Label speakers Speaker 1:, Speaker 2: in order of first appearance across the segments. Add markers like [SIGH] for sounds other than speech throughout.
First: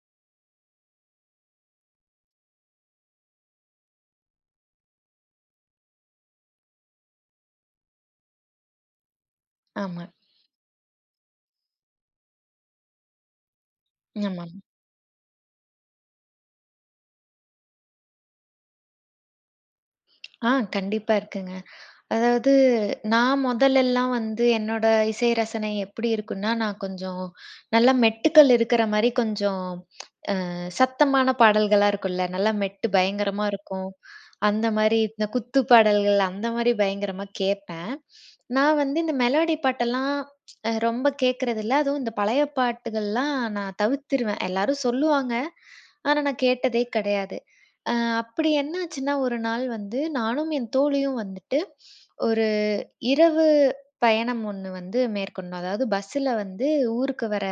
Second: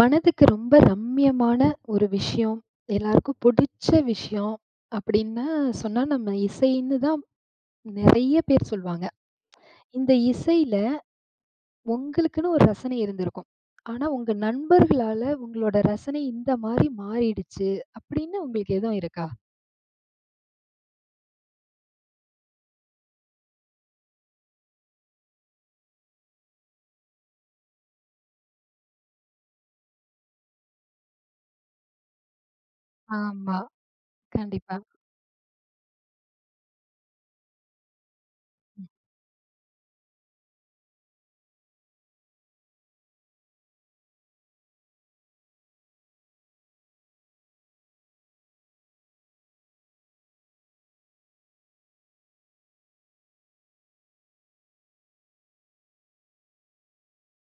Speaker 1: மனதுக்கு ரொம்ப ரம்மியமான ஒரு விஷயம், எல்லாருக்கும் புடிச்ச விஷயம் அப்டின்னா சொன்னா நம்ம இசைன்னு தான் நெறைய பேர் சொல்வாங்க.
Speaker 2: ஆமா,
Speaker 1: இந்த இசையில உங்களுக்குன்னு ஒரு ரசனை இருந்திருக்கும். ஆனா உங்க
Speaker 2: ஆமா.
Speaker 1: நண்பர்களால உங்களோட ரசனை இந்த மாரி மாறிடுச்சு அப்டின்னு உங்களுக்கு எதுவும் இருக்கா?
Speaker 2: ஆ கண்டிப்பா இருக்குங்க. அதாவது நான் மொதலெல்லாம் வந்து என்னோட இசை ரசனை எப்படி இருக்குன்னா, நான் கொஞ்சம் நல்லா மெட்டுக்கள் இருக்கிற மாரி கொஞ்சம் சத்தமான பாடல்களா இருக்கும்ல. நல்லா மெட்டு பயங்கரமா
Speaker 1: ஆமா.
Speaker 2: இருக்கும். அந்த
Speaker 1: கண்டிப்பா.
Speaker 2: மாரி இந்த குத்து பாடல்கள் அந்த மாரி பயங்கரமா கேட்பேன். நான் வந்து இந்த மெலோடி பாட்டெல்லாம் ரொம்ப கேட்கறதில்ல. அதுவும் இந்த பழைய பாட்டுகள்லாம் நான் தவிர்த்துருவேன். எல்லாரும் சொல்லுவாங்க. ஆனா நான் கேட்டதே கிடையாது. அ அப்படி என்னாச்சுன்னா, ஒரு நாள் வந்து நானும் என் தோழியும் வந்துட்டு ஒரு இரவு பயணம் ஒண்ணு வந்து மேற்கொண்டோம். அதாவது பஸ்ஸுல வந்து ஊருக்கு வர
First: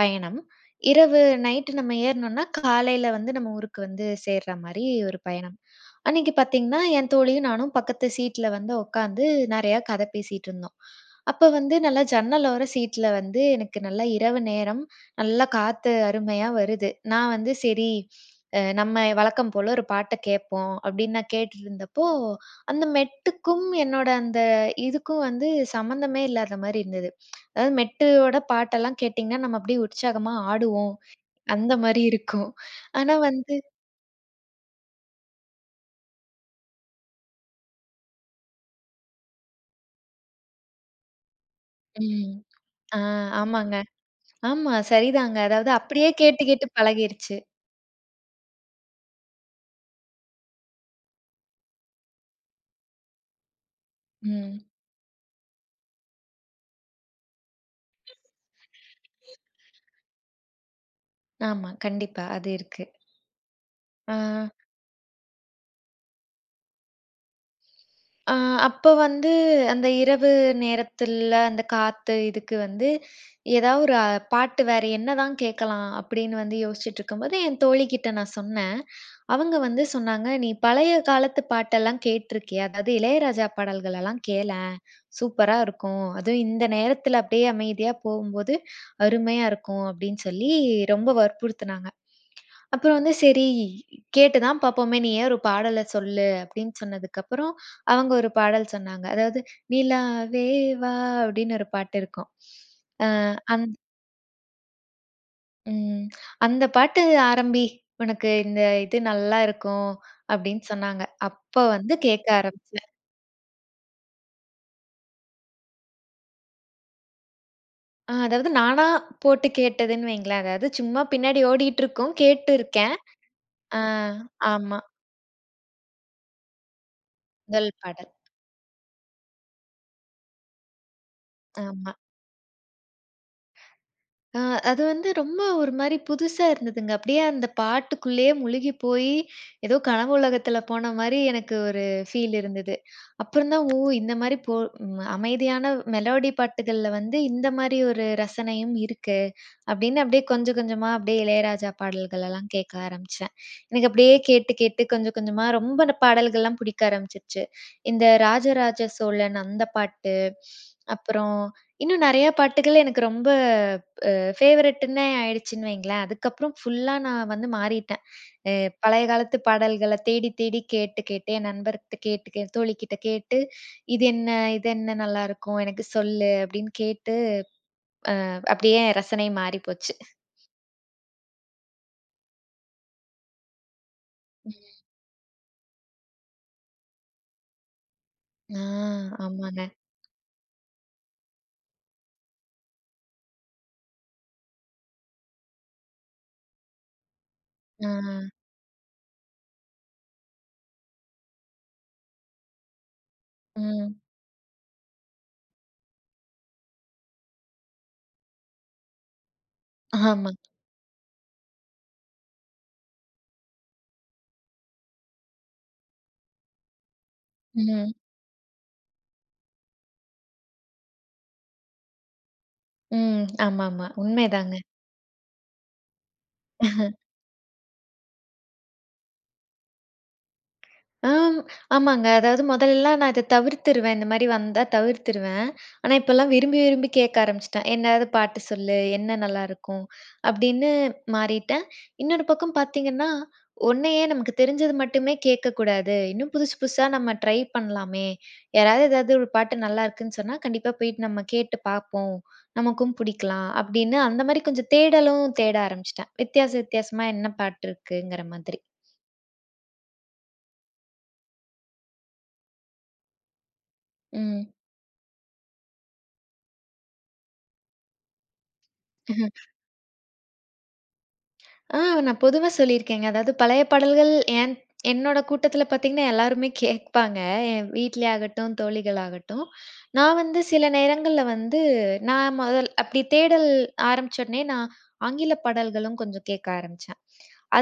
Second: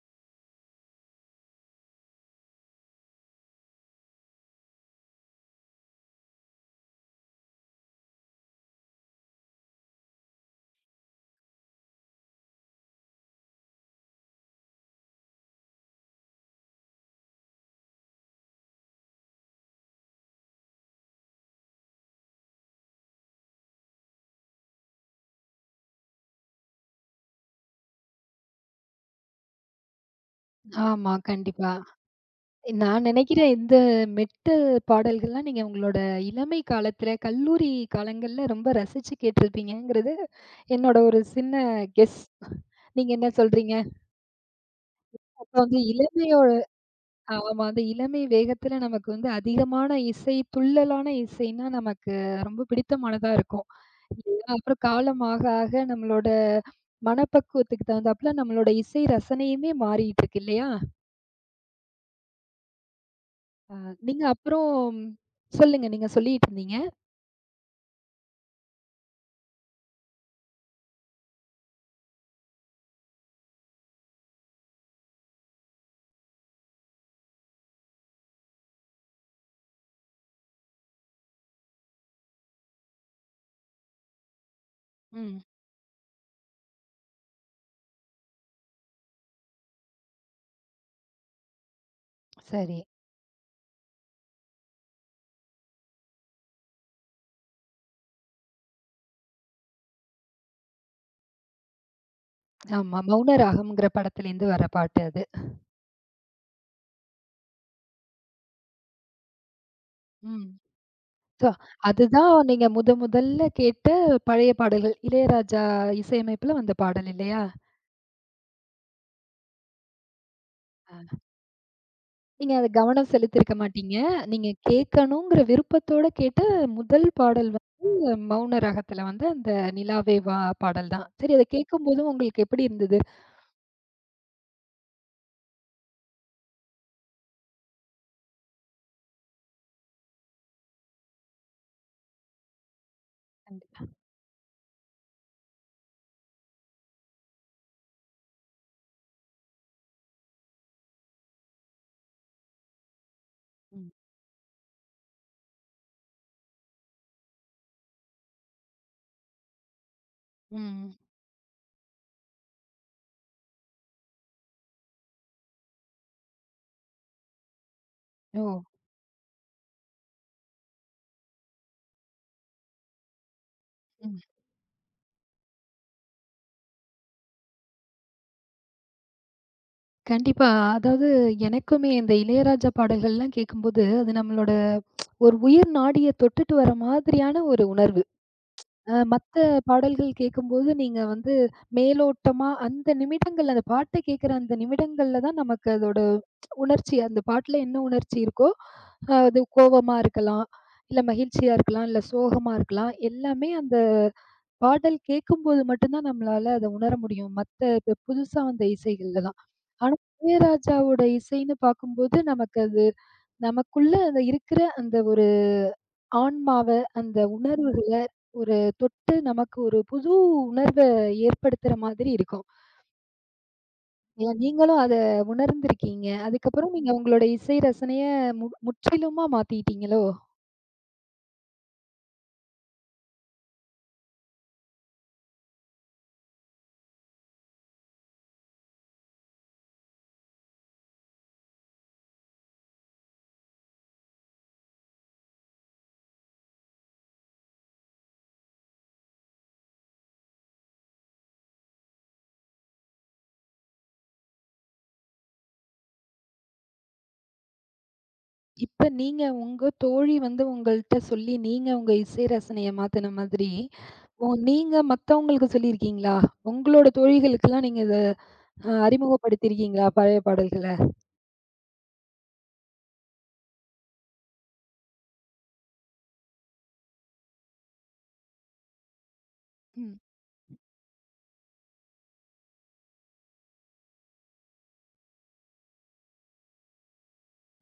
Speaker 2: பயணம். இரவு நைட்டு நம்ம ஏறுனோம்னா, காலையில வந்து நம்ம ஊருக்கு வந்து சேர்ற மாரி ஒரு பயணம். அன்னைக்கு பார்த்தீங்கன்னா, என் தோழியும் நானும் பக்கத்து சீட்ல வந்து உட்காந்து நெறையா கதை பேசிட்டு இருந்தோம். அப்ப வந்து நல்லா ஜன்னலோர சீட்ல வந்து எனக்கு நல்லா இரவு நேரம், நல்லா காத்து அருமையா வருது. நான் வந்து சரி, நம்ம வழக்கம் போல ஒரு பாட்ட கேட்போம் அப்படின்னு நான் கேட்டுட்டு இருந்தப்போ, அந்த மெட்டுக்கும் என்னோட அந்த இதுக்கும் வந்து சம்மந்தமே இல்லாத மாரி இருந்தது. அதாவது மெட்டுவோட பாட்டெல்லாம் கேட்டீங்கன்னா, நம்ம அப்படியே உற்சாகமா ஆடுவோம்.
Speaker 1: ஆமா.
Speaker 2: அந்த
Speaker 1: கண்டிப்பா.
Speaker 2: மாரி இருக்கும்.
Speaker 1: நான்
Speaker 2: ஆனா
Speaker 1: நினைக்கிறேன்
Speaker 2: வந்து
Speaker 1: இந்த மெட்டல் பாடல்கள்லாம் நீங்க உங்களோட இளமை காலத்துல, கல்லூரி காலங்கள்ல ரொம்ப ரசிச்சு கேட்டிருப்பீங்கங்கிறது என்னோட ஒரு சின்ன கெஸ்.
Speaker 2: ம். ஆ
Speaker 1: நீங்க என்ன
Speaker 2: ஆமாங்க.
Speaker 1: சொல்றீங்க?
Speaker 2: ஆமா சரிதாங்க.
Speaker 1: அப்ப
Speaker 2: அதாவது
Speaker 1: வந்து
Speaker 2: அப்படியே கேட்டு
Speaker 1: இளமையோட
Speaker 2: கேட்டு பழகிருச்சு.
Speaker 1: ஆமா. அந்த இளமை வேகத்துல நமக்கு வந்து அதிகமான இசை, துள்ளலான இசைன்னா நமக்கு ரொம்ப பிடித்தமானதா இருக்கும். இல்லையா?
Speaker 2: ம்.
Speaker 1: அப்புறம் காலம் ஆக ஆக நம்மளோட மனப்பக்குவத்துக்கு தகுந்தாப்புல நம்மளோட இசை ரசனையுமே மாறிட்டு இருக்கு இல்லையா?
Speaker 2: ஆமா. கண்டிப்பா. அது இருக்கு.
Speaker 1: அ
Speaker 2: ஆ.
Speaker 1: நீங்க அப்புறம் சொல்லுங்க. நீங்க சொல்லிட்டு இருந்தீங்க.
Speaker 2: ஆ அப்ப வந்து அந்த இரவு நேரத்துல அந்த காத்து இதுக்கு வந்து ஏதாவது ஒரு பாட்டு வேற என்னதான் கேட்கலாம் அப்படின்னு வந்து யோசிச்சுட்டு இருக்கும்போது என் தோழிகிட்ட நான் சொன்னேன். அவங்க வந்து சொன்னாங்க, "நீ பழைய காலத்து பாட்டெல்லாம் கேட்டிருக்கியா? அதாவது இளையராஜா பாடல்கள் எல்லாம் கேளேன்.
Speaker 1: ம்.
Speaker 2: சூப்பரா இருக்கும். அதுவும் இந்த நேரத்துல அப்படியே அமைதியா போகும்போது அருமையா இருக்கும்" அப்படின்னு சொல்லி ரொம்ப வற்புறுத்துனாங்க.
Speaker 1: சரி.
Speaker 2: அப்புறம் வந்து சரி, கேட்டு தான் பார்ப்போமே! நீ ஏன் ஒரு பாடல சொல்லு அப்படின்னு சொன்னதுக்கப்புறம், அவங்க ஒரு பாடல் சொன்னாங்க. அதாவது, "நிலாவே வா" அப்படின்னு ஒரு பாட்டு இருக்கும்.
Speaker 1: ஆமா.
Speaker 2: அ அந்
Speaker 1: மௌனராகம்ங்கிற படத்துலேருந்து வர பாட்டு அது.
Speaker 2: ம். அந்த பாட்டு ஆரம்பி. உனக்கு இந்த இது நல்லா இருக்கும்
Speaker 1: ம்.
Speaker 2: அப்படின்னு சொன்னாங்க.
Speaker 1: சோ,
Speaker 2: அப்ப வந்து கேட்க
Speaker 1: அதுதான் நீங்க
Speaker 2: ஆரம்பிச்சேன்.
Speaker 1: முத முதல்ல கேட்ட பழைய பாடல்கள். இளையராஜா இசையமைப்புல வந்த பாடல் இல்லையா?
Speaker 2: அதாவது நானா போட்டு கேட்டதுன்னு வைங்களேன். அதாவது
Speaker 1: ஆ.
Speaker 2: சும்மா பின்னாடி ஓடிட்டு இருக்கும்.
Speaker 1: நீங்க
Speaker 2: கேட்டு
Speaker 1: அத
Speaker 2: இருக்கேன்.
Speaker 1: கவனம் செலுத்தியிருக்க
Speaker 2: ஆ
Speaker 1: மாட்டீங்க. நீங்க
Speaker 2: ஆமா.
Speaker 1: கேட்கணுங்கிற விருப்பத்தோட கேட்ட முதல் பாடல்
Speaker 2: முதல்
Speaker 1: வந்து
Speaker 2: பாடல்.
Speaker 1: மௌன ராகத்துல வந்து அந்த நிலாவே வா பாடல் தான். சரி அத
Speaker 2: ஆமா.
Speaker 1: கேட்கும்போதும் உங்களுக்கு எப்படி இருந்தது?
Speaker 2: ஆ அது வந்து ரொம்ப ஒரு மாரி புதுசா இருந்ததுங்க. அப்படியே அந்த பாட்டுக்குள்ளேயே முழுகி போயி, ஏதோ கனவு உலகத்துல போன மாரி எனக்கு ஒரு ஃபீல் இருந்தது. அப்புறம் தான், ஓ!
Speaker 1: கண்டிப்பா.
Speaker 2: இந்த மாரி போ ம் அமைதியான மெலோடி பாட்டுகள்ல வந்து இந்த மாரி ஒரு ரசனையும் இருக்கு. அப்படின்னு அப்படியே கொஞ்சம் கொஞ்சமா அப்படியே இளையராஜா பாடல்கள் எல்லாம் கேட்க ஆரம்பிச்சேன். எனக்கு
Speaker 1: ம்.
Speaker 2: அப்படியே கேட்டு கேட்டு கொஞ்சம் கொஞ்சமா ரொம்ப அந்த பாடல்கள்லாம் பிடிக்க ஆரம்பிச்சுருச்சு. இந்த ராஜராஜ சோழன் அந்த பாட்டு,
Speaker 1: ம்.
Speaker 2: அப்புறம் இன்னும் நெறைய பாட்டுகள் எனக்கு ரொம்ப அ ஃபேவரைட்டுன்னே ஆயிடுச்சுன்னு வைங்களேன். அதுக்கப்புறம் ஃபுல்லா நான் வந்து மாறிட்டேன்.
Speaker 1: ஓ!
Speaker 2: அ பழைய காலத்து பாடல்கள தேடி தேடி கேட்டு கேட்டு, என் நண்பர்கிட்ட கேட்டு தோழிகிட்ட கேட்டு, "இது
Speaker 1: ம்.
Speaker 2: என்ன? இது என்ன நல்லாருக்கும்? எனக்கு சொல்லு" அப்படின்னு கேட்டு அப்படியே என் ரசனை மாறி போச்சு.
Speaker 1: கண்டிப்பா. அதாவது எனக்குமே இந்த இளையராஜா பாடல்கள்லாம் கேட்கும்போது, அது நம்மளோட ஒரு உயிர் நாடிய தொட்டுட்டு வர மாதிரியான ஒரு உணர்வு.
Speaker 2: ஆ
Speaker 1: மத்த
Speaker 2: ஆமாங்க.
Speaker 1: பாடல்கள் கேட்கும்போது நீங்க வந்து மேலோட்டமா அந்த நிமிடங்கள் அந்த பாட்ட கேட்குற அந்த நிமிடங்கள்ல தான் நமக்கு அதோட உணர்ச்சி அந்த பாட்டுல என்ன
Speaker 2: ஆ,
Speaker 1: உணர்ச்சி இருக்கோ, அது கோவமா இருக்கலாம், இல்ல மகிழ்ச்சியா இருக்கலாம், இல்ல சோகமா இருக்கலாம். எல்லாமே அந்த
Speaker 2: ம்.
Speaker 1: பாடல் கேட்கும்போது மட்டும் தான் நம்மளால அத உணர முடியும். மத்த இப்ப புதுசா வந்த இசைகள்ல தான். ஆனா,
Speaker 2: ஆமா.
Speaker 1: இளையராஜாவோட இசைன்னு பார்க்கும்போது, நமக்கு அது நமக்குள்ள அந்த இருக்கிற அந்த ஒரு ஆன்மாவ, அந்த
Speaker 2: ம்.
Speaker 1: உணர்வுகள ஒரு தொட்டு நமக்கு ஒரு புது உணர்வ ஏற்படுத்துற மாதிரி இருக்கும்.
Speaker 2: ம். ஆமாமா.
Speaker 1: ஏன்
Speaker 2: உண்மைதாங்க.
Speaker 1: நீங்களும் அத உணர்ந்திருக்கீங்க. அதுக்கப்புறம் நீங்க உங்களோட இசை ரசனைய முற்றிலுமா மாத்திட்டீங்களோ?
Speaker 2: ஆம். ஆமாங்க. அதாவது முதல்லலாம் நான் இத தவிர்த்துருவேன். இந்த மாரி வந்தா தவிர்த்துருவேன். ஆனா, இப்பலாம் விரும்பி, விரும்பி கேட்க ஆரம்பிச்சுட்டேன். "என்னாது பாட்டு சொல்லு, என்ன நல்லாருக்கும்?" அப்படின்னு மாறிட்டேன். இன்னொரு பக்கம் பார்த்தீங்கன்னா, ஒன்னையே நமக்கு தெரிஞ்சது மட்டுமே கேட்கக்கூடாது. இன்னும் புதுசு, புதுசா நம்ம ட்ரை பண்ணலாமே. யாராவது ஏதாவது ஒரு பாட்டு நல்லாருக்குன்னு சொன்னா, கண்டிப்பா போயிட்டு நம்ம கேட்டு பார்ப்போம். நமக்கும் பிடிக்கலாம் அப்படின்னு அந்த மாரி கொஞ்சம் தேடலும் தேட ஆரம்பிச்சுட்டேன். வித்தியாச வித்தியாசமா என்ன பாட்டு இருக்குங்கிற மாதிரி.
Speaker 1: இப்ப நீங்க உங்க தோழி வந்து உங்கள்ட்ட சொல்லி, நீங்க உங்க இசை ரசனைய மாத்துன மாதிரி, நீங்க மத்தவங்களுக்கு சொல்லியிருக்கீங்களா? உங்களோட தோழிகளுக்கெல்லாம் நீங்க இத
Speaker 2: ம்.
Speaker 1: அறிமுகப்படுத்தியிருக்கீங்களா பழைய பாடல்கள?
Speaker 2: ஆ நான் பொதுவா சொல்லியிருக்கேங்க. அதாவது பழைய பாடல்கள் என் என்னோட கூட்டத்தில பார்த்தீங்கன்னா, எல்லாருமே கேட்பாங்க. என் வீட்ல ஆகட்டும், தோழிகள் ஆகட்டும்.
Speaker 1: ம்,
Speaker 2: நான் வந்து சில நேரங்கள்ல வந்து நான் முதல் அப்படி தேடல் ஆரம்பிச்ச உடனே நான் ஆங்கில பாடல்களும் கொஞ்சம் கேட்க ஆரம்பிச்சேன்.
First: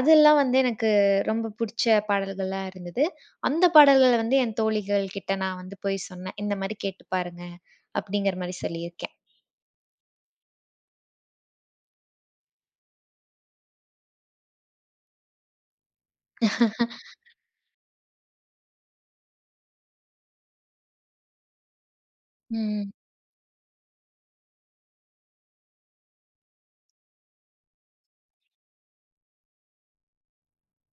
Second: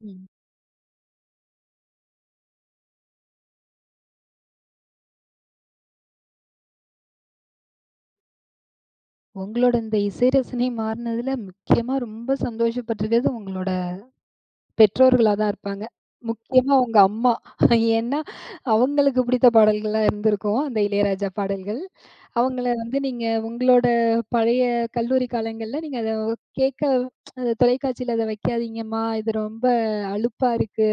Speaker 1: ம்.
Speaker 2: வந்து எனக்கு ரொம்ப புடிச்ச பாடல்களா இருந்தது. அந்த பாடல்கள வந்து என் தோழிகள் கிட்ட நான் வந்து போய் சொன்னேன். இந்த மாரி கேட்டு பாருங்க, அப்படிங்கிற மாரி சொல்லியிருக்கேன்.
Speaker 1: உங்களோட இந்த இசை ரசனை மாறுனதுல முக்கியமா ரொம்ப சந்தோஷப்பட்டுருக்கிறது உங்களோட பெற்றோர்களா தான் இருப்பாங்க. முக்கியமா உங்க அம்மா. ஏன்னா, அவங்களுக்கு பிடித்த பாடல்களா இருந்திருக்கும். அந்த இளையராஜா பாடல்கள். அவங்கள
Speaker 2: ம்.
Speaker 1: வந்து நீங்க உங்களோட பழைய கல்லூரி காலங்கள்ல நீங்க அத கேட்க அத தொலைக்காட்சியில அத வைக்காதீங்கம்மா. இது ரொம்ப அலுப்பா இருக்கு.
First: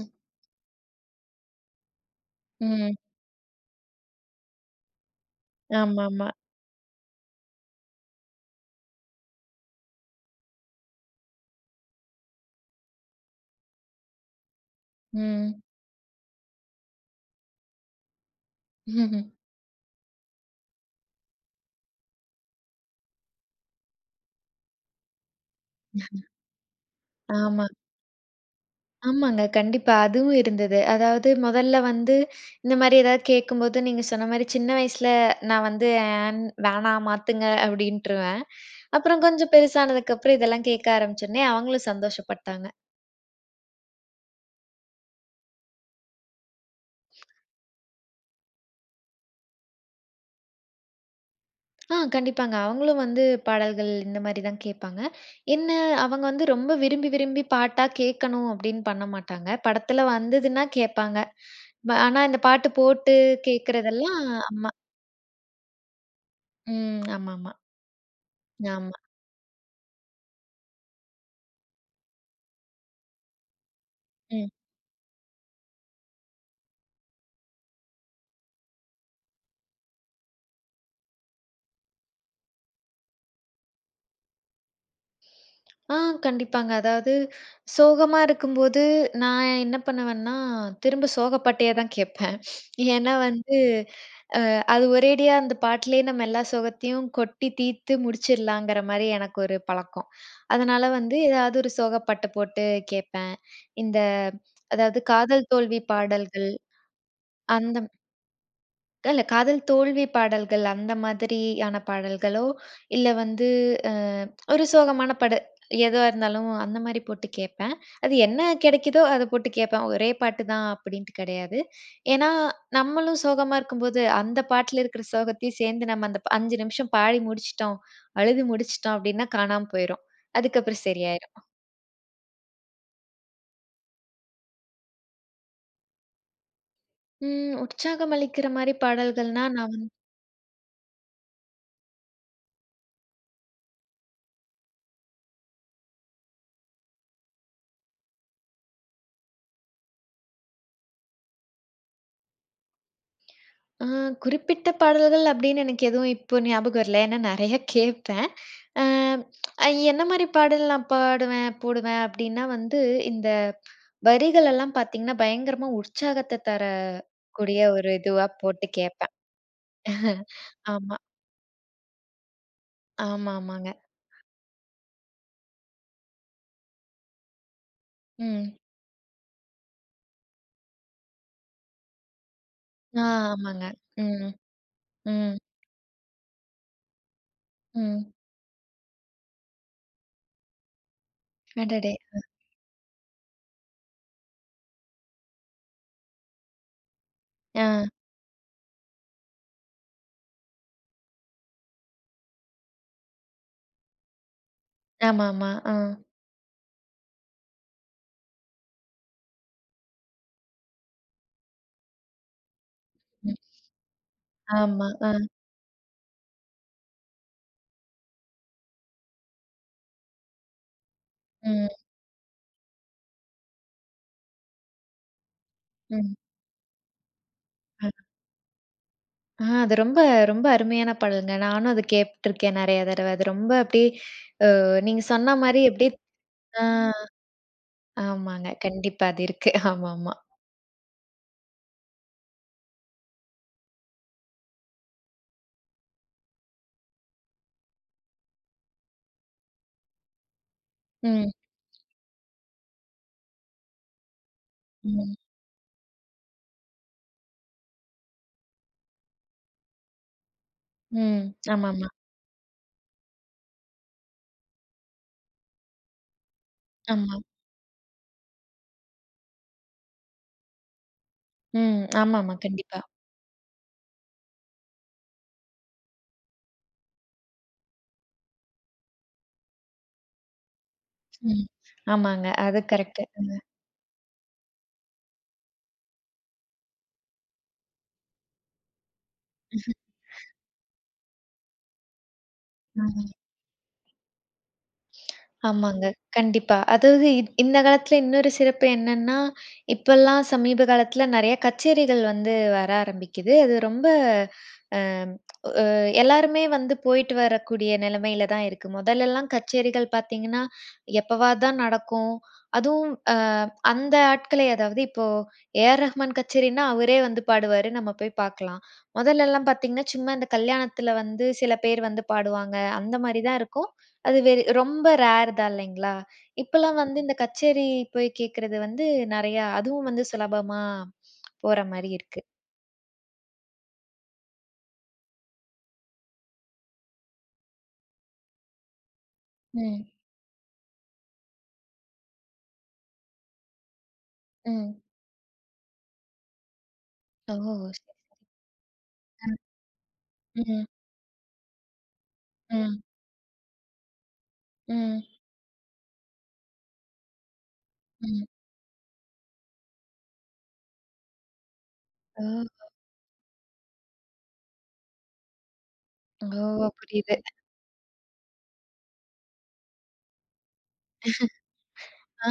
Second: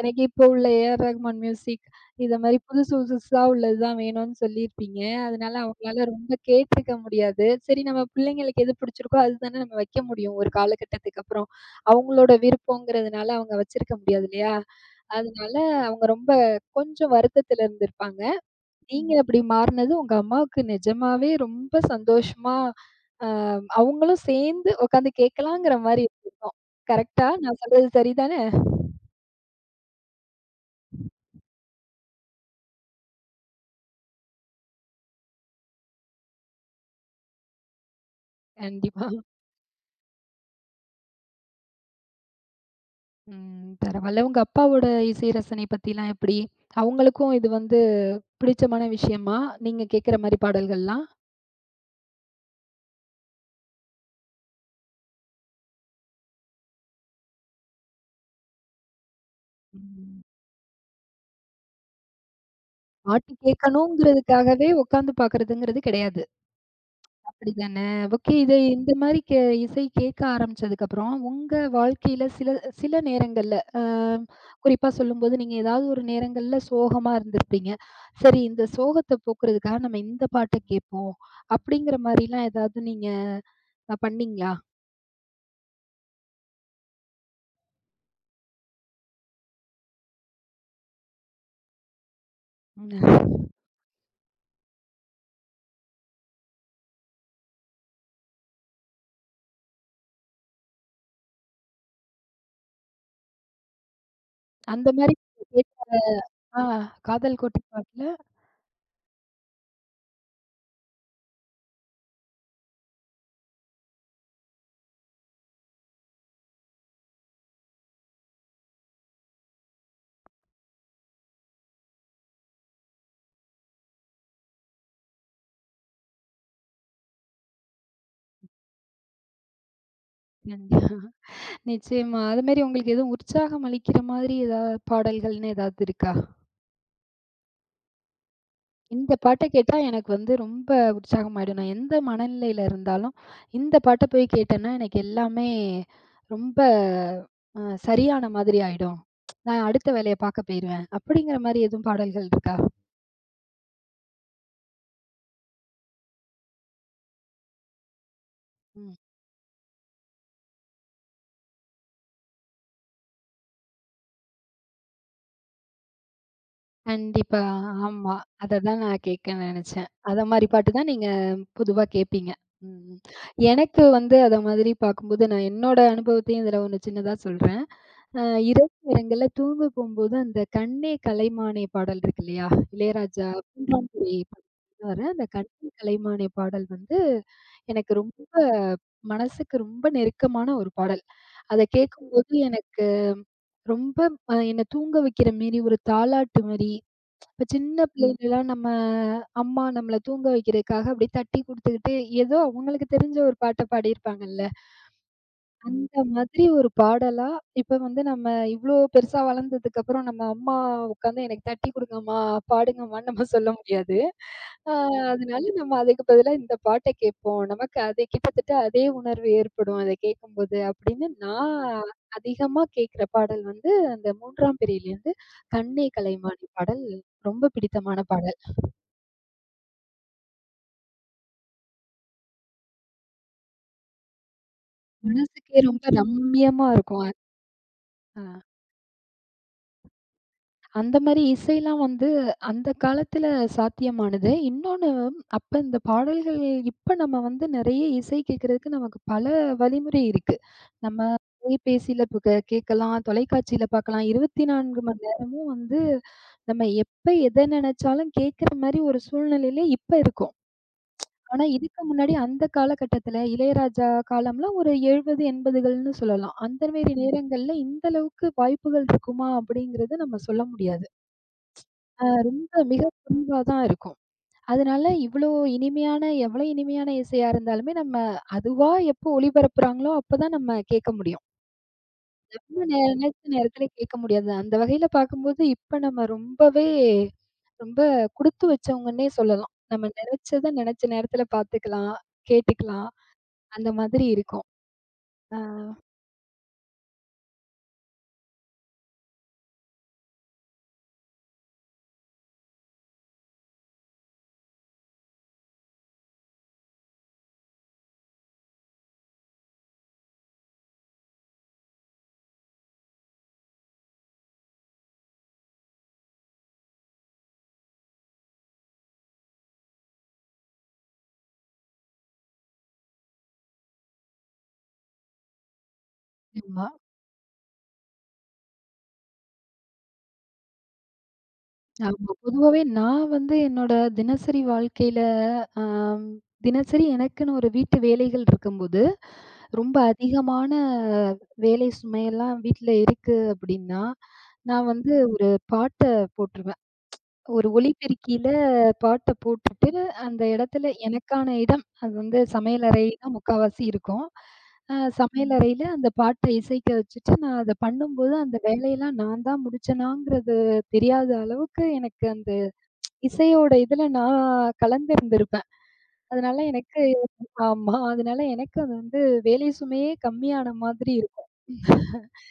Speaker 1: எனக்கு இப்போ உள்ள ஏஆர் ரஹ்மான் மியூசிக், இத மாரி புதுசு
Speaker 2: ம்.
Speaker 1: புதுசா உள்ளதுதான் வேணும்னு சொல்லியிருப்பீங்க. அதனால அவங்களால
Speaker 2: ஆமாமா.
Speaker 1: ரொம்ப கேட்டுருக்க முடியாது. சரி நம்ம பிள்ளைங்களுக்கு எது பிடிச்சிருக்கோ, அதுதானே நம்ம வைக்க முடியும். ஒரு காலகட்டத்துக்கு அப்புறம். அவங்களோட விருப்பம்ங்கிறதுனால அவங்க வச்சிருக்க முடியாது இல்லையா? அதனால
Speaker 2: ம்.
Speaker 1: அவங்க ரொம்ப கொஞ்சம் வருத்தத்துல இருந்திருப்பாங்க. நீங்க அப்படி
Speaker 2: [LAUGHS]
Speaker 1: மாறுனது உங்க அம்மாவுக்கு நிஜமாவே ரொம்ப சந்தோஷமா, அ அவங்களும் சேர்ந்து உட்காந்து கேட்கலாங்கிற மாரி இருக்கும். கரெக்ட்டா? நான்
Speaker 2: ஆமா.
Speaker 1: சொல்றது சரிதானே?
Speaker 2: ஆமாங்க. கண்டிப்பா. அதுவும் இருந்தது. அதாவது முதல்ல வந்து இந்த மாரி ஏதாவது கேட்கும்போது, நீங்க சொன்ன மாரி சின்ன வயசுல நான் வந்து "ஏன் வேணாம் மாத்துங்க" அப்படின்ட்டுருவேன்.
Speaker 1: கண்டிப்பா.
Speaker 2: அப்புறம் கொஞ்சம் பெருசானதுக்கப்புறம் இதெல்லாம் கேட்க ஆரம்பிச்சோனே, அவங்களும் சந்தோஷப்பட்டாங்க.
Speaker 1: ம். பரவால்ல. உங்க அப்பாவோட இசை ரசனை பத்திலாம் எப்படி? அவங்களுக்கும் இது வந்து பிடிச்சமான விஷயமா? நீங்க கேட்கிற மாரி பாடல்கள்லாம்?
Speaker 2: கண்டிப்பாங்க. அவங்களும் வந்து பாடல்கள் இந்த மாரி தான் கேட்பாங்க. என்ன அவங்க வந்து ரொம்ப விரும்பி விரும்பி பாட்டா கேட்கணும் அப்படின்னு பண்ண மாட்டாங்க. படத்துல
Speaker 1: ம்.
Speaker 2: வந்ததுன்னா கேட்பாங்க. ஆனா இந்த பாட்டு போட்டு
Speaker 1: பாட்டு
Speaker 2: கேட்கறதெல்லாம்
Speaker 1: கேட்கணுங்கிறதுக்காகவே
Speaker 2: அம்மா.
Speaker 1: உட்காந்து பார்க்கறதுங்கிறது கிடையாது.
Speaker 2: ம். ஆமாமா.
Speaker 1: அப்படிதான? ஓகே. இத இந்த
Speaker 2: ஆமா.
Speaker 1: மாரி கே இசை கேட்க ஆரம்பிச்சதுக்கப்புறம், உங்க வாழ்க்கையில சில சில நேரங்கள்ல,
Speaker 2: ம்.
Speaker 1: குறிப்பா சொல்லும்போது நீங்க ஏதாவது ஒரு நேரங்கள்ல சோகமா இருந்திருப்பீங்க. சரி இந்த சோகத்த போக்குறதுக்காக நம்ம இந்த பாட்ட கேட்போம். அப்படிங்கிற மாரிலாம் ஏதாவது நீங்க பண்ணீங்களா?
Speaker 2: ஆ கண்டிப்பாங்க. அதாவது சோகமா இருக்கும்போது, நான் என்ன பண்ணுவேன்னா, திரும்ப சோக பாட்டே தான் கேட்பேன். ஏன்னா வந்து, அ அது ஒரேடியா அந்த பாட்டுலயே நம்ம எல்லா சோகத்தையும் கொட்டி தீர்த்து முடிச்சிடலாங்கிற மாரி எனக்கு ஒரு பழக்கம். அதனால வந்து ஏதாவது ஒரு சோக பாட்ட போட்டு கேட்பேன். இந்த
Speaker 1: அந்த
Speaker 2: அதாவது
Speaker 1: மாரி
Speaker 2: காதல் தோல்வி பாடல்கள்
Speaker 1: ஆ காதல் கோட்டை
Speaker 2: அந்த
Speaker 1: பாட்டுல
Speaker 2: இல்ல காதல் தோல்வி பாடல்கள் அந்த மாதிரியான பாடல்களோ, இல்ல வந்து அ ஒரு சோகமான பட எதுவா இருந்தாலும் அந்த மாரி போட்டு கேட்பேன். அது என்ன கிடைக்குதோ அத போட்டு கேட்பேன். ஒரே பாட்டு தான் அப்படின்ட்டு கிடையாது. ஏன்னா, நம்மளும் சோகமா இருக்கும்போது அந்த பாட்டுல இருக்கிற சோகத்தையும் சேர்ந்து நம்ம அந்த 5 நிமிஷம் பாடி முடிச்சுட்டோம், அழுது முடிச்சுட்டோம் அப்படின்னா காணாம போயிரும்.
Speaker 1: நன்றி.
Speaker 2: அதுக்கப்புறம் சரியாயிரும்.
Speaker 1: நிச்சயமா. அது மாரி உங்களுக்கு எதுவும் உற்சாகம் அளிக்கிற மாதிரி ஏதாவது பாடல்கள்னு ஏதாவது இருக்கா?
Speaker 2: ம் உற்சாகம் அளிக்கிற மாரி
Speaker 1: இந்த பாட்ட
Speaker 2: பாடல்கள்னா
Speaker 1: கேட்டா
Speaker 2: நான்
Speaker 1: எனக்கு வந்து ரொம்ப உற்சாகமாயிடும். நான் எந்த மனநிலையில இருந்தாலும், இந்த பாட்ட போய் கேட்டேன்னா, எனக்கு எல்லாமே ரொம்ப அ சரியான மாதிரி ஆயிடும். நான் அடுத்த வேலைய பார்க்க போயிருவேன். அப்படிங்கிற மாரி எதுவும் பாடல்கள் இருக்கா?
Speaker 2: ஆ குறிப்பிட்ட பாடல்கள் அப்படின்னு எனக்கு எதுவும் இப்போ ஞாபகம் வரல. ஏன்னா நெறைய கேட்பேன். அ என்ன மாரி பாடல் நான் பாடுவேன், போடுவேன் அப்படின்னா வந்து, இந்த வரிகள் எல்லாம் பார்த்தீங்கன்னா, பயங்கரமா உற்சாகத்த
Speaker 1: கண்டிப்பா.
Speaker 2: தரக்கூடிய ஒரு
Speaker 1: ஆமா.
Speaker 2: இதுவா போட்டு
Speaker 1: அததான் நான்
Speaker 2: கேட்பேன்.
Speaker 1: கேட்க நெனச்சேன். அத
Speaker 2: [LAUGHS]
Speaker 1: மாரி பாட்டு தான்
Speaker 2: ஆமா.
Speaker 1: நீங்க பொதுவா கேட்பீங்க. ம்.
Speaker 2: ஆமா, ஆமாங்க.
Speaker 1: எனக்கு வந்து அத மாதிரி பார்க்கும்போது, நான் என்னோட அனுபவத்தையும் இதில ஒண்ணு சின்னதா சொல்றேன். அ
Speaker 2: ம்.
Speaker 1: இரவு நேரங்கள்ல தூங்க போம்போது, அந்த "கண்ணே கலைமானே" பாடல் இருக்கு இல்லையா?
Speaker 2: ஆ
Speaker 1: இளையராஜா
Speaker 2: ஆமாங்க.
Speaker 1: பூங்கானுரை
Speaker 2: ம்,
Speaker 1: வர அந்த
Speaker 2: ம்,
Speaker 1: "கண்ணே கலைமானே" பாடல் வந்து எனக்கு
Speaker 2: ம்.
Speaker 1: ரொம்ப மனசுக்கு ரொம்ப நெருக்கமான ஒரு பாடல். அத
Speaker 2: அடடே!
Speaker 1: கேட்கும்போது எனக்கு ரொம்ப என்ன தூங்க வைக்கிற மாரி ஒரு தாலாட்டு மாரி. இப்ப சின்ன
Speaker 2: ஆ.
Speaker 1: பிள்ளைங்கலாம் நம்ம அம்மா நம்மள தூங்க வைக்கிறதுக்காக அப்படியே தட்டி குடுத்துக்கிட்டு, ஏதோ அவங்களுக்கு தெரிஞ்ச ஒரு பாட்ட பாடியிருப்பாங்கல்ல.
Speaker 2: ஆமாமா. ஆ.
Speaker 1: அந்த மாதிரி ஒரு பாடலா, இப்ப வந்து நம்ம இவ்ளோ பெருசா வளர்ந்ததுக்கப்புறம், நம்ம அம்மா உட்காந்து எனக்கு தட்டி குடுங்கம்மா, பாடுங்கம்மான்னு நம்ம
Speaker 2: ம்.
Speaker 1: சொல்ல முடியாது. அ
Speaker 2: ஆமா. ஆ.
Speaker 1: அதனால நம்ம அதுக்கு பதிலா இந்த பாட்ட கேட்போம். நமக்கு அது கிட்டத்தட்ட அதே உணர்வு ஏற்படும் அத கேட்கும்போது அப்படின்னு நான்
Speaker 2: ம்,
Speaker 1: அதிகமா கேட்கிற பாடல் வந்து அந்த 3ஆம் பிறையிலிருந்து "கண்ணே
Speaker 2: ம்.
Speaker 1: கலைமானி" பாடல் ரொம்ப பிடித்தமான பாடல்.
Speaker 2: அது ரொம்ப, ரொம்ப அருமையான பாடல்ங்க. நானும் அத கேட்டுருக்கேன் நெறைய தடவ. அது ரொம்ப அப்டியே அ நீங்க சொன்ன
Speaker 1: மனசுக்கே
Speaker 2: மாரி அப்டியே
Speaker 1: ரொம்ப
Speaker 2: ஆ
Speaker 1: ரம்மியமா இருக்கும். அ.
Speaker 2: ஆமாங்க. கண்டிப்பா அது இருக்கு. ஆமாமா.
Speaker 1: அந்த மாரி இசைலாம் வந்து அந்த காலத்துல சாத்தியமானது. இன்னொன்னு அப்ப இந்த பாடல்கள் இப்ப நம்ம வந்து நெறைய இசை கேட்கறதுக்கு நமக்கு பல வழிமுறை இருக்கு. நம்ம
Speaker 2: ம்,
Speaker 1: தொலைபேசியில இப்ப கே கேட்கலாம், தொலைக்காட்சியில பார்க்கலாம். 24 மணி
Speaker 2: ம்,
Speaker 1: நேரமும் வந்து நம்ம எப்ப எத நெனச்சாலும் கேட்கற மாரி ஒரு சூழ்நிலையில இப்ப இருக்கோம்.
Speaker 2: ம்.
Speaker 1: ஆனா இதுக்கு
Speaker 2: ஆமாமா,
Speaker 1: முன்னாடி அந்த காலகட்டத்துல இளையராஜா காலம்லாம் ஒரு 70, 80கள்னு சொல்லலாம். அந்த மேரி
Speaker 2: ஆமா.
Speaker 1: நேரங்கள்ல இந்த அளவுக்கு வாய்ப்புகள் இருக்குமா? அப்படிங்கிறது நம்ம சொல்ல முடியாது.
Speaker 2: ம். ஆமாமா.
Speaker 1: ரொம்ப
Speaker 2: கண்டிப்பா.
Speaker 1: மிக குறைவா தான் இருக்கும். அதனால இவ்ளோ இனிமையான எவ்வளோ இனிமையான இசையா இருந்தாலுமே நம்ம அதுவா எப்போ ஒளிபரப்புறாங்களோ அப்பதான் நம்ம கேட்க முடியும்.
Speaker 2: ம். ஆமாங்க.
Speaker 1: நம்ம
Speaker 2: அது
Speaker 1: நெ
Speaker 2: கரெக்ட்டு.
Speaker 1: நினைச்ச நேரத்துல கேட்க முடியாது. அந்த வகையில பார்க்கும்போது இப்ப நம்ம ரொம்பவே ரொம்ப குடுத்து வச்சவங்கன்னே சொல்லலாம். நம்ம நினைச்சத நினைச்ச நேரத்துல பார்த்துக்கலாம், கேட்டுக்கலாம்.
Speaker 2: ம்.
Speaker 1: அந்த மாதிரி இருக்கும். ஆ
Speaker 2: ஆமாங்க. கண்டிப்பா. அதாவது இந்த காலத்துல இன்னொரு சிறப்பு என்னன்னா, இப்பல்லாம் சமீப காலத்துல நெறைய கச்சேரிகள் வந்து வர ஆரம்பிக்குது. அது ரொம்ப அ அ எல்லாருமே வந்து போயிட்டு வரக்கூடிய நிலைமையில தான் இருக்கு. மொதல்லலாம் கச்சேரிகள் பார்த்தீங்கன்னா, எப்பவாது தான் நடக்கும். அதுவும் அந்த ஆட்களே அதாவது இப்போ ஏ.ஆர். ரஹ்மான் கச்சேரின்னா அவரே வந்து பாடுவாரு. நம்ம போய் பார்க்கலாம். மொதல்லலாம் பார்த்தீங்கன்னா, சும்மா இந்த கல்யாணத்துல வந்து சில பேர் வந்து பாடுவாங்க. அந்த மாரி தான் இருக்கும். அது வெரி ரொம்ப ரேர் தான் இல்லைங்களா?
Speaker 1: ஆமா.
Speaker 2: இப்பலாம் வந்து இந்த கச்சேரி போய் கேட்கறது வந்து நெறையா அதுவும் வந்து சுலபமா போற மாரி
Speaker 1: ஆமா.
Speaker 2: இருக்கு.
Speaker 1: பொதுவாவே நான் வந்து என்னோட தினசரி வாழ்க்கையில, ஆம் தினசரி எனக்குன்னு ஒரு வீட்டு வேலைகள் இருக்கும்போது, ரொம்ப
Speaker 2: ம்,
Speaker 1: அதிகமான வேலை சுமையெல்லாம் வீட்ல இருக்கு அப்படின்னா, நான்
Speaker 2: ம்.
Speaker 1: வந்து ஒரு பாட்ட போட்டுருவேன்.
Speaker 2: ஓ!
Speaker 1: ஒரு
Speaker 2: சரி.
Speaker 1: ஒலிபெருக்கியில பாட்ட
Speaker 2: அ,
Speaker 1: போட்டுட்டு, அந்த இடத்துல
Speaker 2: ம்,
Speaker 1: எனக்கான இடம், அது வந்து
Speaker 2: ம்,
Speaker 1: சமையலறை தான் முக்காவாசி இருக்கும். அ ம்.
Speaker 2: ம்,
Speaker 1: சமையலறையில அந்த பாட்ட இசைக்க வச்சுட்டு, நான் அத பண்ணும்போது,
Speaker 2: ம்.
Speaker 1: அந்த வேலையெல்லாம் நான் தான் முடிச்சேனாங்கிறது தெரியாத அளவுக்கு எனக்கு
Speaker 2: ஓ!
Speaker 1: அந்த இசையோட இதுல நான் கலந்திருந்திருப்பேன். அதனால
Speaker 2: ஓ!
Speaker 1: எனக்கு
Speaker 2: புரியுது.
Speaker 1: ஆமா. அதனால எனக்கு அது வந்து வேலை சுமையே கம்மியான மாதிரி இருக்கும்.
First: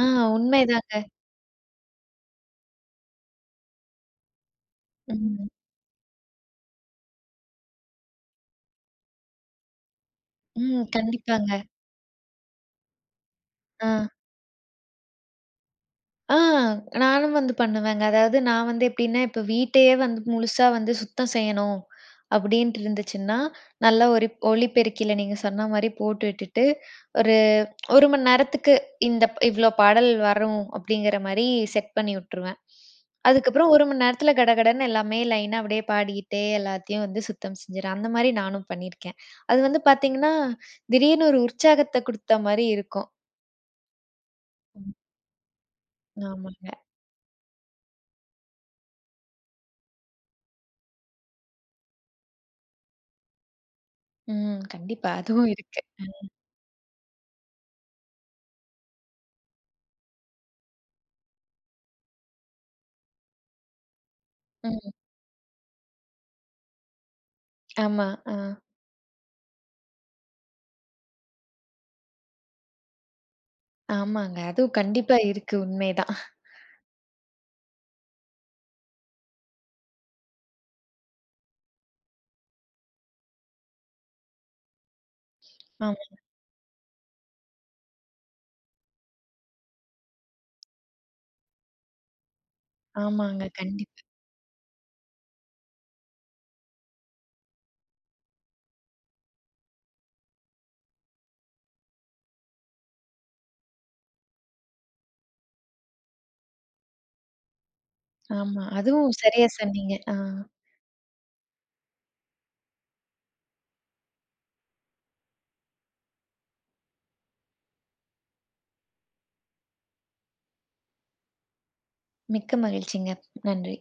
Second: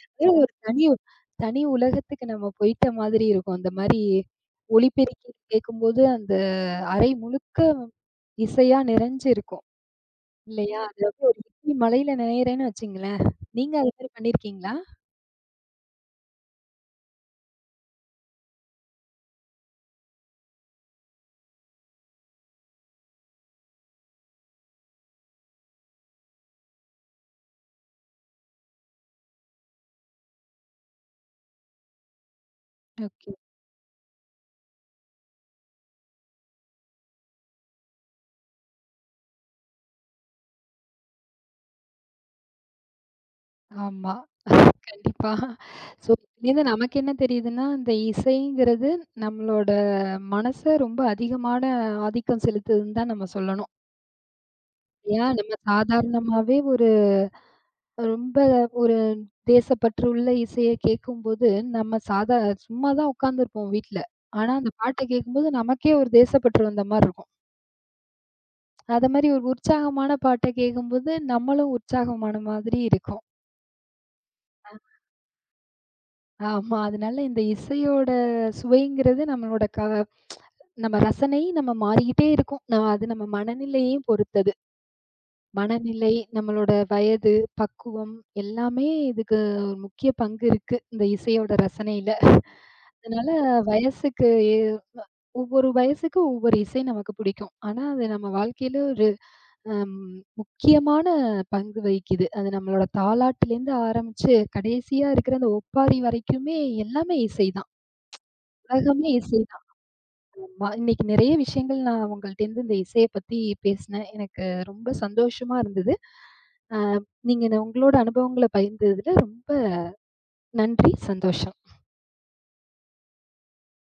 Speaker 2: ஆ
Speaker 1: ஒரு தனி
Speaker 2: உண்மைதாங்க.
Speaker 1: தனி உலகத்துக்கு நம்ம போயிட்ட மாதிரி இருக்கும். அந்த மாரி ஒலிபெருக்கி
Speaker 2: ம்,
Speaker 1: கேட்கும்போது, அந்த அறை முழுக்க இசையா நிறைஞ்சு இருக்கும். இல்லையா?
Speaker 2: ம்.
Speaker 1: அத
Speaker 2: கண்டிப்பாங்க.
Speaker 1: போய் மழையில நனையிறேன்னு வச்சுங்களேன். நீங்க
Speaker 2: ஆ.
Speaker 1: அது மாரி பண்ணியிருக்கீங்களா?
Speaker 2: ஆ நானும் வந்து பண்ணுவேங்க. அதாவது நான் வந்து எப்படின்னா, இப்ப வீட்டையே வந்து முழுசா வந்து சுத்தம் செய்யணும் அப்படின்ட்டு இருந்துச்சுன்னா, நல்லா ஒரு ஒலிபெருக்கில நீங்க சொன்ன மாரி போட்டு விட்டுட்டு, ஒரு 1 மணி நேரத்துக்கு இந்த இவ்ளோ பாடல் வரும் அப்படிங்கிற மாரி செட் பண்ணி விட்டுருவேன்.
Speaker 1: ஓகே.
Speaker 2: அதுக்கப்புறம் 1 மணி நேரத்துல கடகடன்னு எல்லாமே லைனா அப்படியே பாடிக்கிட்டே எல்லாத்தையும் வந்து சுத்தம் செஞ்சுருவேன். அந்த மாரி நானும் பண்ணியிருக்கேன். அது வந்து பார்த்தீங்கன்னா, திடீர்னு ஒரு உற்சாகத்த குடுத்த மாரி இருக்கும்.
Speaker 1: ஆமா.
Speaker 2: ம்.
Speaker 1: கண்டிப்பா. ஸோ இதுலேருந்து
Speaker 2: ஆமாங்க.
Speaker 1: நமக்கு என்ன தெரியுதுன்னா, இந்த இசைங்கிறது நம்மளோட மனச ரொம்ப அதிகமான ஆதிக்கம் செலுத்துதுன்னு தான் நம்ம சொல்லணும்.
Speaker 2: ம். கண்டிப்பா.
Speaker 1: ஏன்
Speaker 2: அதுவும்
Speaker 1: நம்ம
Speaker 2: இருக்கு.
Speaker 1: சாதாரணமாவே ஒரு ரொம்ப ஒரு தேசப்பற்று உள்ள இசைய கேட்கும்போது, நம்ம சாதா சும்மா தான் உட்காந்துருப்போம் வீட்ல. ஆனா அந்த
Speaker 2: ம்.
Speaker 1: பாட்ட கேட்கும்போது நமக்கே ஒரு தேசப்பற்று வந்த மாரி இருக்கும்.
Speaker 2: ஆமா. ஆ.
Speaker 1: அத மாரி ஒரு உற்சாகமான பாட்ட கேட்கும்போது, நம்மளும் உற்சாகமான மாதிரி இருக்கும்.
Speaker 2: ஆமாங்க. அதுவும் கண்டிப்பா இருக்கு. உண்மைதான்.
Speaker 1: ஆமா. அதனால இந்த இசையோட சுவைங்கிறது நம்மளோட நம்ம ரசனை நம்ம மாறிக்கிட்டே இருக்கும். நான் அது நம்ம மனநிலையையும் பொறுத்தது.
Speaker 2: ஆமா.
Speaker 1: மனநிலை, நம்மளோட வயது, பக்குவம் எல்லாமே இதுக்கு ஒரு முக்கிய பங்கு இருக்கு. இந்த இசையோட ரசனையில. அதனால
Speaker 2: ஆமாங்க. கண்டிப்பா.
Speaker 1: வயசுக்கு ஏ ஒவ்வொரு வயசுக்கு ஒவ்வொரு இசை நமக்கு பிடிக்கும். ஆனா, அது நம்ம வாழ்க்கையில ஒரு அம் முக்கியமான பங்கு வகிக்குது. அது நம்மளோட தாலாட்டுலேருந்து ஆரம்பிச்சு, கடைசியா இருக்கிற அந்த ஒப்பாரி வரைக்குமே எல்லாமே இசை தான்.
Speaker 2: ஆமா.
Speaker 1: உலகமே
Speaker 2: அதுவும்
Speaker 1: இசை
Speaker 2: சரியா
Speaker 1: தான்.
Speaker 2: சொன்னீங்க. ஆ.
Speaker 1: ஆமா. இன்னைக்கு நிறைய விஷயங்கள் நான் உங்கள்ட்டேருந்து இந்த இசைய பத்தி பேசினேன். எனக்கு ரொம்ப சந்தோஷமா இருந்தது. அ நீங்க உங்களோட அனுபவங்கள பகிர்ந்ததுல ரொம்ப நன்றி, சந்தோஷம்.
Speaker 2: மிக்க மகிழ்ச்சிங்க. நன்றி.